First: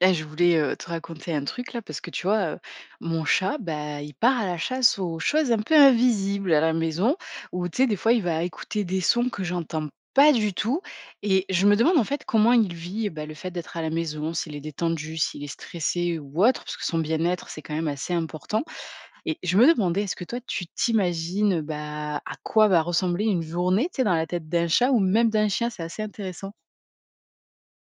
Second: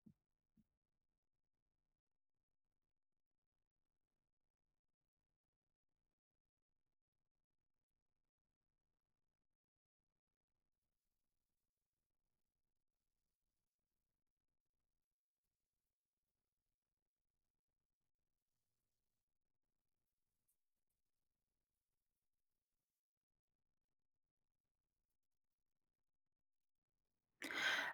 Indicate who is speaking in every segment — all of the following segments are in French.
Speaker 1: Là, je voulais te raconter un truc là parce que tu vois, mon chat, bah, il part à la chasse aux choses un peu invisibles à la maison, où tu sais, des fois, il va écouter des sons que j'entends pas du tout, et je me demande en fait comment il vit bah, le fait d'être à la maison, s'il est détendu, s'il est stressé ou autre, parce que son bien-être c'est quand même assez important. Et je me demandais, est-ce que toi, tu t'imagines bah, à quoi va ressembler une journée, tu sais, dans la tête d'un chat ou même d'un chien, c'est assez intéressant.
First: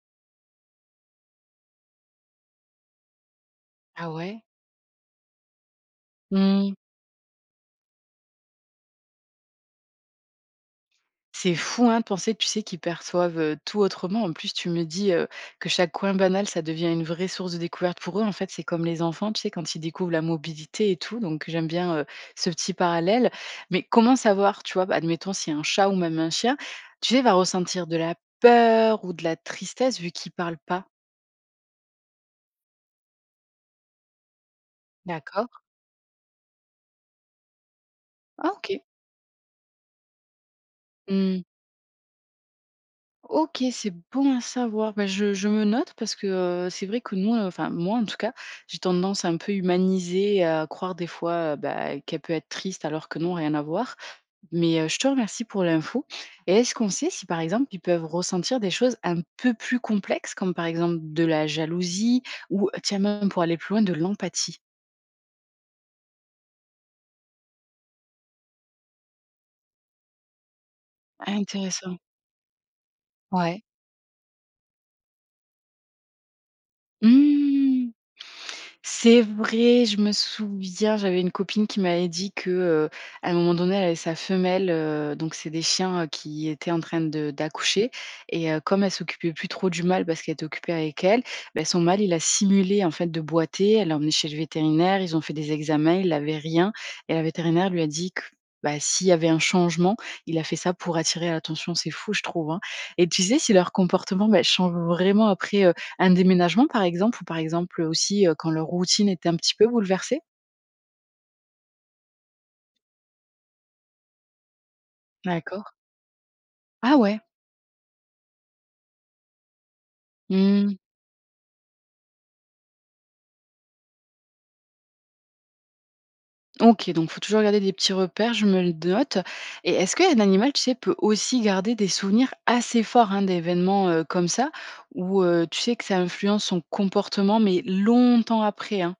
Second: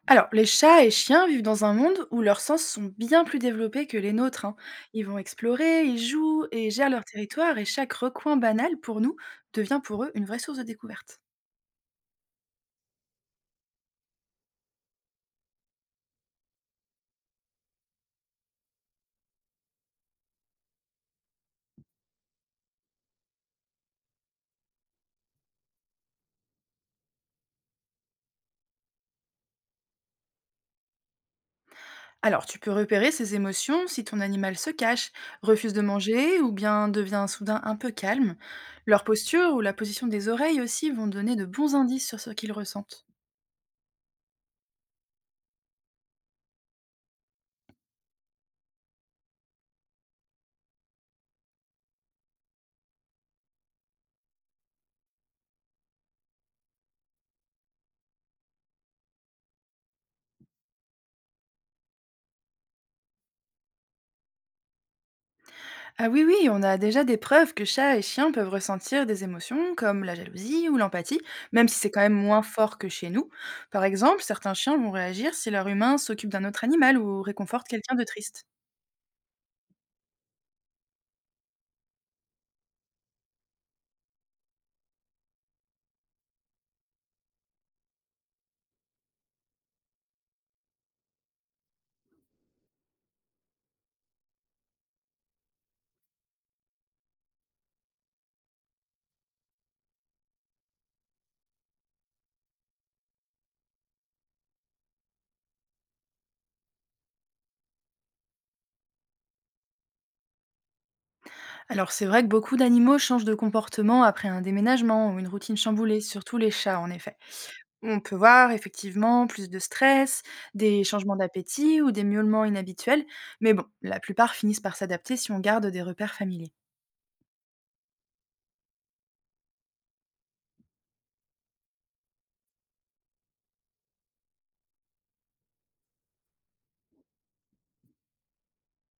Speaker 2: Alors, les chats et chiens vivent dans un monde où leurs sens sont bien plus développés que
Speaker 1: Ah
Speaker 2: les
Speaker 1: ouais?
Speaker 2: nôtres, hein. Ils vont explorer, ils jouent et gèrent leur territoire, et chaque recoin banal pour nous devient pour eux une vraie source de découverte.
Speaker 1: C'est fou, hein, de penser, tu sais, qu'ils perçoivent, tout autrement. En plus, tu me dis, que chaque coin banal, ça devient une vraie source de découverte pour eux. En fait, c'est comme les enfants, tu sais, quand ils découvrent la mobilité et tout, donc j'aime bien, ce petit parallèle. Mais comment savoir, tu vois, bah, admettons, si un chat ou même un chien, tu sais, va ressentir de la peur ou de la tristesse vu qu'il parle pas?
Speaker 2: Alors, tu peux repérer ses émotions si ton animal se cache,
Speaker 1: D'accord.
Speaker 2: refuse de manger ou bien devient soudain un peu calme.
Speaker 1: Ah OK.
Speaker 2: Leur posture ou la position des oreilles aussi vont donner
Speaker 1: Mmh.
Speaker 2: de bons indices sur ce qu'ils ressentent.
Speaker 1: OK, c'est bon à savoir. Bah, je me note parce que, c'est vrai que nous, enfin moi en tout cas, j'ai tendance à un peu humaniser à croire des fois, bah, qu'elle peut être triste alors que non, rien à voir. Mais, je te remercie pour l'info et est-ce qu'on sait si, par exemple, ils peuvent ressentir des choses un peu plus complexes comme, par exemple, de la jalousie ou, tiens, même pour aller plus loin, de l'empathie?
Speaker 2: Ah oui, oui, on a déjà des preuves que chats et chiens peuvent ressentir des émotions comme la jalousie ou l'empathie,
Speaker 1: Ah,
Speaker 2: même si c'est
Speaker 1: intéressant.
Speaker 2: quand même moins fort que chez nous.
Speaker 1: Ouais.
Speaker 2: Par exemple, certains chiens vont réagir si leur humain s'occupe d'un autre animal ou réconforte
Speaker 1: Mmh.
Speaker 2: quelqu'un de triste.
Speaker 1: C'est vrai, je me souviens, j'avais une copine qui m'avait dit que, à un moment donné, elle avait sa femelle, donc c'est des chiens, qui étaient en train de d'accoucher et comme elle s'occupait plus trop du mâle parce qu'elle était occupée avec elle, bah, son mâle, il a simulé en fait de boiter. Elle l'a emmené chez le vétérinaire, ils ont fait des examens, il n'avait rien et la vétérinaire lui a dit que, bah, s'il y avait un changement, il a fait ça pour attirer l'attention. C'est fou, je trouve, hein, et tu sais si leur comportement, bah, change vraiment après, un déménagement, par exemple? Ou par exemple, aussi, quand leur routine était un petit peu bouleversée?
Speaker 2: Alors c'est vrai que beaucoup d'animaux changent de comportement après un déménagement ou une routine
Speaker 1: D'accord.
Speaker 2: chamboulée, surtout les chats en
Speaker 1: Ah
Speaker 2: effet.
Speaker 1: ouais?
Speaker 2: On peut voir effectivement plus de stress,
Speaker 1: Mmh.
Speaker 2: des changements d'appétit ou des miaulements inhabituels, mais bon, la plupart finissent par s'adapter si on garde des repères familiers.
Speaker 1: OK, donc faut toujours garder des petits repères, je me le note et est-ce qu'un animal, tu sais, peut aussi garder des souvenirs assez forts, hein, d'événements, comme ça? Où tu sais que ça influence son comportement, mais longtemps après, hein?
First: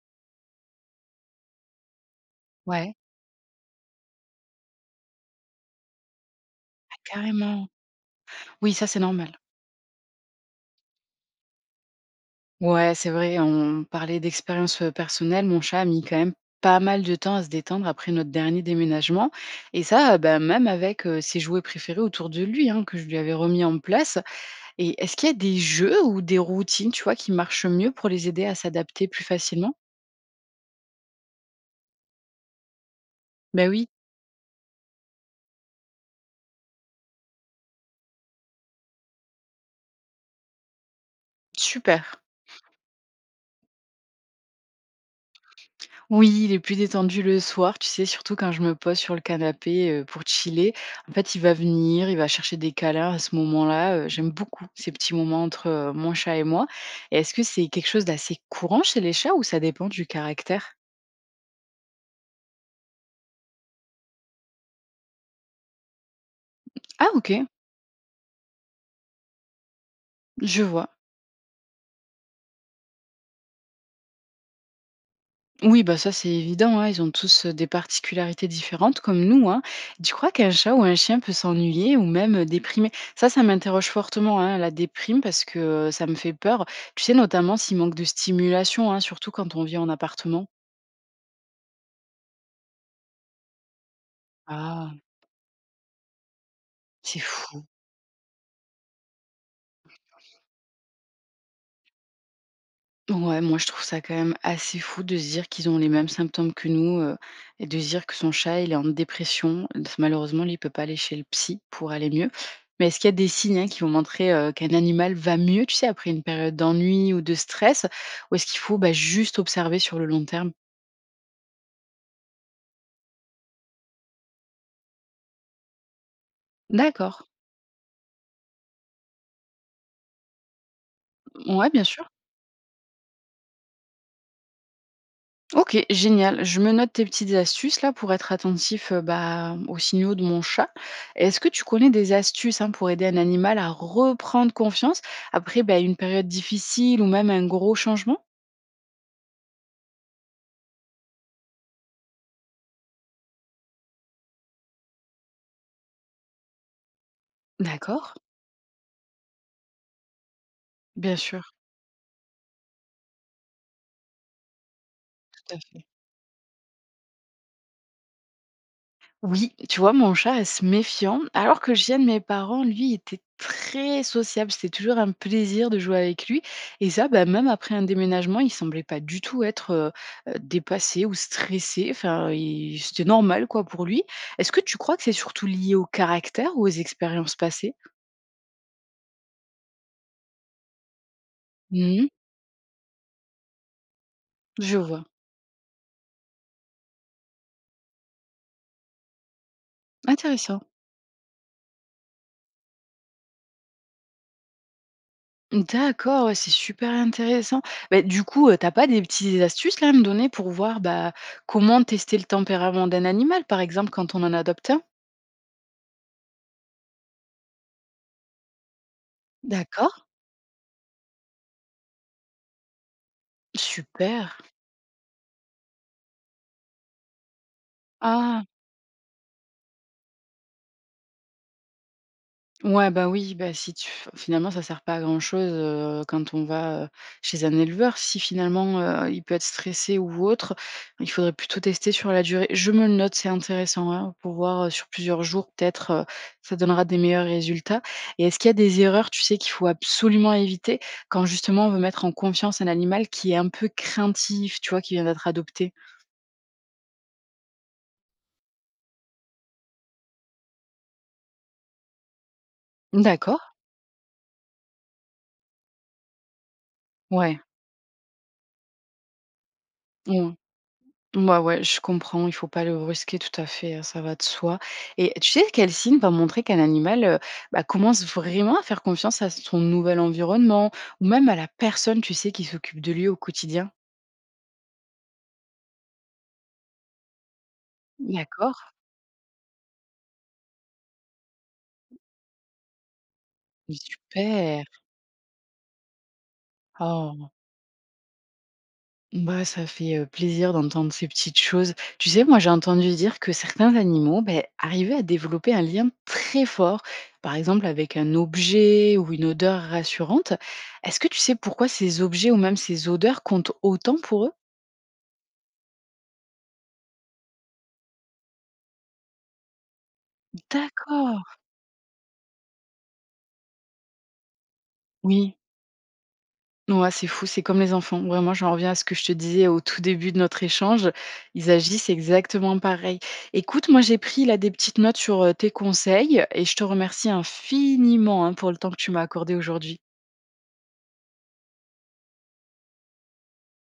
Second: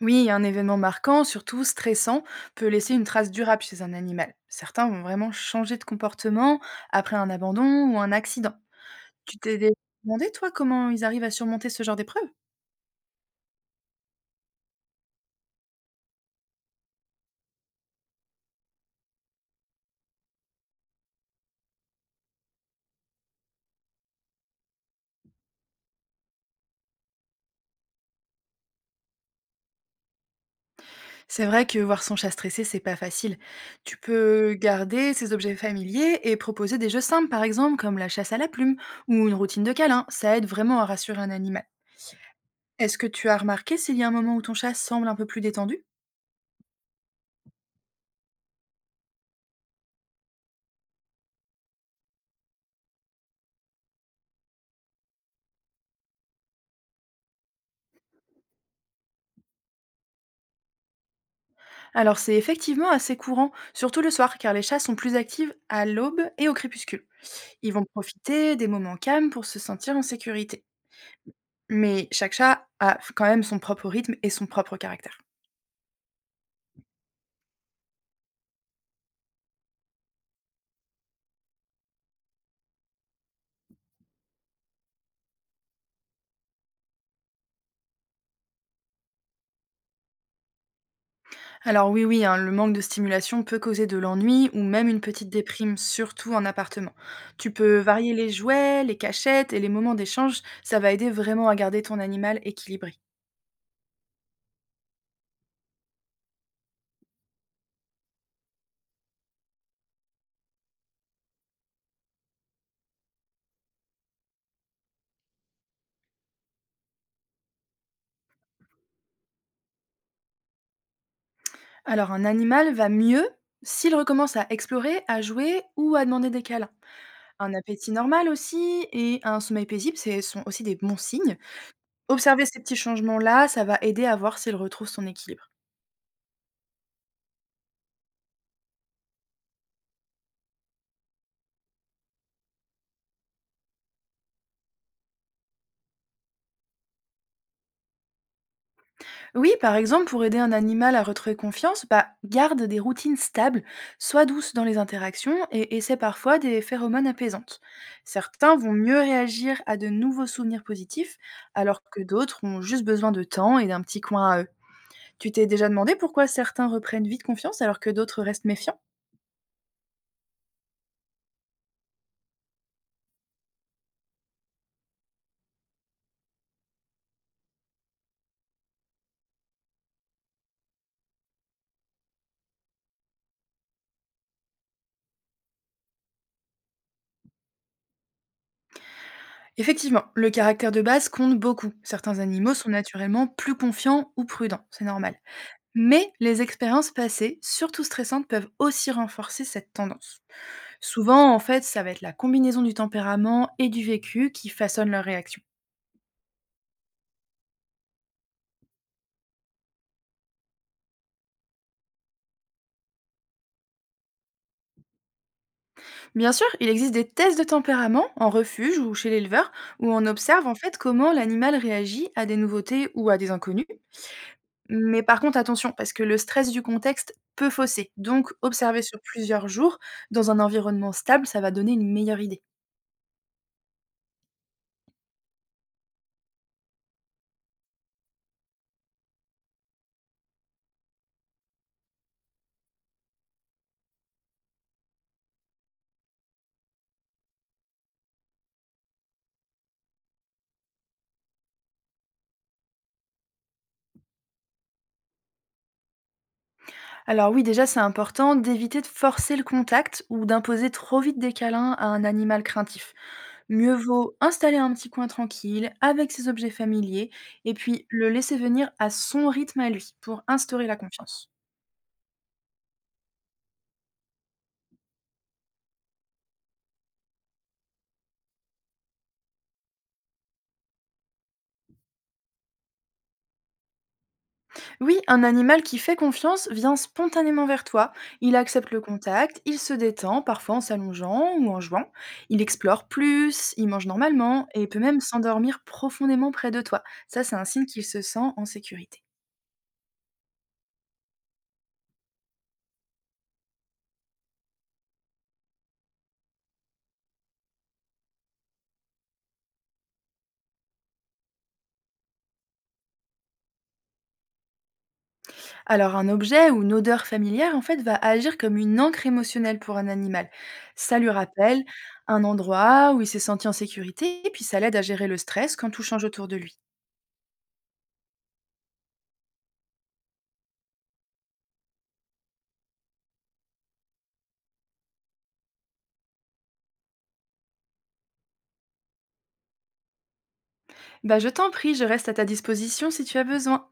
Speaker 2: Oui, un événement marquant, surtout stressant, peut laisser
Speaker 1: Ouais.
Speaker 2: une trace durable chez un animal. Certains vont vraiment changer de comportement
Speaker 1: Ah
Speaker 2: après un abandon
Speaker 1: carrément!
Speaker 2: ou un accident.
Speaker 1: Oui, ça, c'est
Speaker 2: Tu
Speaker 1: normal.
Speaker 2: t'es dé- demandé, toi, comment ils arrivent à surmonter ce genre d'épreuve?
Speaker 1: Ouais, c'est vrai, on parlait d'expérience, personnelle. Mon chat a mis quand même pas mal de temps à se détendre après notre dernier déménagement et ça, bah, même avec, ses jouets préférés autour de lui, hein, que je lui avais remis en place et est-ce qu'il y a des jeux ou des routines, tu vois, qui marchent mieux pour les aider à s'adapter plus facilement?
Speaker 2: C'est vrai que voir son chat stressé, c'est pas facile.
Speaker 1: Ben oui,
Speaker 2: Tu peux garder ses objets familiers et proposer des jeux simples, par exemple, comme la chasse à la plume ou une routine de câlin. Ça aide vraiment à rassurer un animal.
Speaker 1: super.
Speaker 2: Est-ce que tu as remarqué s'il y a un moment où ton chat semble un peu plus détendu?
Speaker 1: Oui, il est plus détendu le soir, tu sais, surtout quand je me pose sur le canapé pour chiller. En fait, il va venir, il va chercher des câlins à ce moment-là. J'aime beaucoup ces petits moments entre mon chat et moi. Et est-ce que c'est quelque chose d'assez courant chez les chats ou ça dépend du caractère?
Speaker 2: Alors c'est effectivement assez courant, surtout le soir, car les chats sont plus actives à l'aube et au crépuscule.
Speaker 1: Ah OK,
Speaker 2: Ils vont profiter des moments calmes pour se sentir en
Speaker 1: je
Speaker 2: sécurité.
Speaker 1: vois.
Speaker 2: Mais chaque chat a quand même son propre rythme et son propre caractère.
Speaker 1: Oui, bah ça c'est évident, hein, ils ont tous des particularités différentes comme nous, hein. Tu crois qu'un chat ou un chien peut s'ennuyer ou même déprimer? Ça m'interroge fortement, hein, la déprime, parce que ça me fait peur. Tu sais, notamment s'il manque de stimulation, hein, surtout quand on vit en appartement.
Speaker 2: Alors oui, oui, hein, le manque de stimulation peut causer de l'ennui ou même
Speaker 1: Ah,
Speaker 2: une petite déprime, surtout en appartement.
Speaker 1: c'est
Speaker 2: Tu
Speaker 1: fou.
Speaker 2: peux varier les jouets, les cachettes et les moments d'échange, ça va aider vraiment à garder ton animal équilibré.
Speaker 1: Ouais, moi je trouve ça quand même assez fou de se dire qu'ils ont les mêmes symptômes que nous, et de se dire que son chat, il est en dépression. Malheureusement, lui, il peut pas aller chez le psy pour aller mieux. Mais est-ce qu'il y a des signes, hein, qui vont montrer, qu'un animal va mieux, tu sais, après une période d'ennui ou de stress? Ou est-ce qu'il faut, bah, juste observer sur le long terme?
Speaker 2: Alors un animal va mieux s'il recommence à explorer, à jouer ou à demander des câlins.
Speaker 1: D'accord.
Speaker 2: Un appétit normal aussi et un sommeil paisible, ce sont aussi des bons signes.
Speaker 1: Ouais, bien sûr.
Speaker 2: Observer ces petits changements-là, ça va aider à voir s'il retrouve son équilibre.
Speaker 1: OK, génial. Je me note tes petites astuces là pour être attentif, bah, aux signaux de mon chat. Est-ce que tu connais des astuces, hein, pour aider un animal à reprendre confiance après, bah, une période difficile ou même un gros changement?
Speaker 2: Oui, par exemple, pour aider un animal à retrouver confiance, bah, garde des routines stables, sois douce dans les interactions et essaie parfois des phéromones apaisantes.
Speaker 1: D'accord,
Speaker 2: Certains vont mieux réagir à de nouveaux souvenirs
Speaker 1: bien
Speaker 2: positifs,
Speaker 1: sûr,
Speaker 2: alors que d'autres ont juste besoin de temps et d'un petit coin à eux. Tu t'es
Speaker 1: tout à
Speaker 2: déjà
Speaker 1: fait.
Speaker 2: demandé pourquoi certains reprennent vite confiance alors que d'autres restent méfiants?
Speaker 1: Oui, tu vois, mon chat est méfiant, alors que le chien de mes parents, lui, était très sociable. C'était toujours un plaisir de jouer avec lui. Et ça, bah, même après un déménagement, il semblait pas du tout être dépassé ou stressé. Enfin, c'était normal, quoi, pour lui. Est-ce que tu crois que c'est surtout lié au caractère ou aux expériences passées?
Speaker 2: Effectivement, le caractère de base compte beaucoup.
Speaker 1: Mhm,
Speaker 2: Certains animaux sont naturellement plus confiants ou prudents,
Speaker 1: je
Speaker 2: c'est
Speaker 1: vois.
Speaker 2: normal. Mais les expériences passées, surtout stressantes, peuvent aussi renforcer cette tendance.
Speaker 1: Intéressant.
Speaker 2: Souvent, en fait, ça va être la combinaison du tempérament et du vécu qui façonne leur réaction.
Speaker 1: D'accord, ouais, c'est super intéressant. Beh, du coup, tu pas des petites astuces là à me donner pour voir, bah, comment tester le tempérament d'un animal, par exemple, quand on en adopte un?
Speaker 2: Bien sûr, il existe des tests de tempérament en refuge ou chez l'éleveur où
Speaker 1: D'accord,
Speaker 2: on observe en fait comment l'animal réagit à des nouveautés ou à des inconnus.
Speaker 1: super.
Speaker 2: Mais par contre attention, parce que le stress du contexte peut fausser. Donc
Speaker 1: Ah!
Speaker 2: observer sur plusieurs jours, dans un environnement stable, ça va donner une meilleure idée.
Speaker 1: Ouais, bah, oui, bah, si tu f finalement ça sert pas à grand chose, quand on va, chez un éleveur. Si finalement, il peut être stressé ou autre, il faudrait plutôt tester sur la durée. Je me le note, c'est intéressant, hein, pour voir, sur plusieurs jours peut-être, ça donnera des meilleurs résultats et est-ce qu'il y a des erreurs, tu sais, qu'il faut absolument éviter quand justement on veut mettre en confiance un animal qui est un peu craintif, tu vois, qui vient d'être adopté?
Speaker 2: Alors oui, déjà c'est important d'éviter de forcer le contact ou d'imposer trop vite des câlins à un animal craintif.
Speaker 1: D'accord,
Speaker 2: Mieux vaut installer un petit coin tranquille avec ses objets familiers
Speaker 1: ouais,
Speaker 2: et puis le laisser venir à son rythme à lui
Speaker 1: ouais.
Speaker 2: pour instaurer la confiance.
Speaker 1: Bah, ouais, je comprends, il faut pas le brusquer, tout à fait, ça va de soi et tu sais quel signe va montrer qu'un animal, bah, commence vraiment à faire confiance à son nouvel environnement ou même à la personne, tu sais, qui s'occupe de lui au quotidien?
Speaker 2: Oui, un animal qui fait confiance vient spontanément vers toi. Il
Speaker 1: D'accord.
Speaker 2: accepte le contact, il se détend, parfois en s'allongeant ou en jouant. Il explore plus, il mange normalement
Speaker 1: Super!
Speaker 2: et peut même s'endormir profondément près de toi. Ça,
Speaker 1: Oh.
Speaker 2: c'est un signe qu'il se sent en sécurité.
Speaker 1: Bah, ça fait, plaisir d'entendre ces petites choses. Tu sais, moi, j'ai entendu dire que certains animaux, ben, arrivaient à développer un lien très fort, par exemple avec un objet ou une odeur rassurante. Est-ce que tu sais pourquoi ces objets ou même ces odeurs comptent autant pour eux?
Speaker 2: Alors un objet ou une odeur familière, en fait, va agir comme une encre émotionnelle pour un animal. Ça lui
Speaker 1: D'accord,
Speaker 2: rappelle un endroit où il s'est senti en sécurité et puis ça l'aide à gérer le
Speaker 1: oui.
Speaker 2: stress quand tout change autour de lui.
Speaker 1: Ouais, c'est fou, c'est comme les enfants. Vraiment, j'en reviens à ce que je te disais au tout début de notre échange. Ils agissent exactement pareil. Écoute, moi, j'ai pris là des petites notes sur tes conseils et je te remercie infiniment, hein, pour le temps que tu m'as accordé aujourd'hui.
Speaker 2: Bah, je t'en prie, je reste à ta disposition si tu as besoin.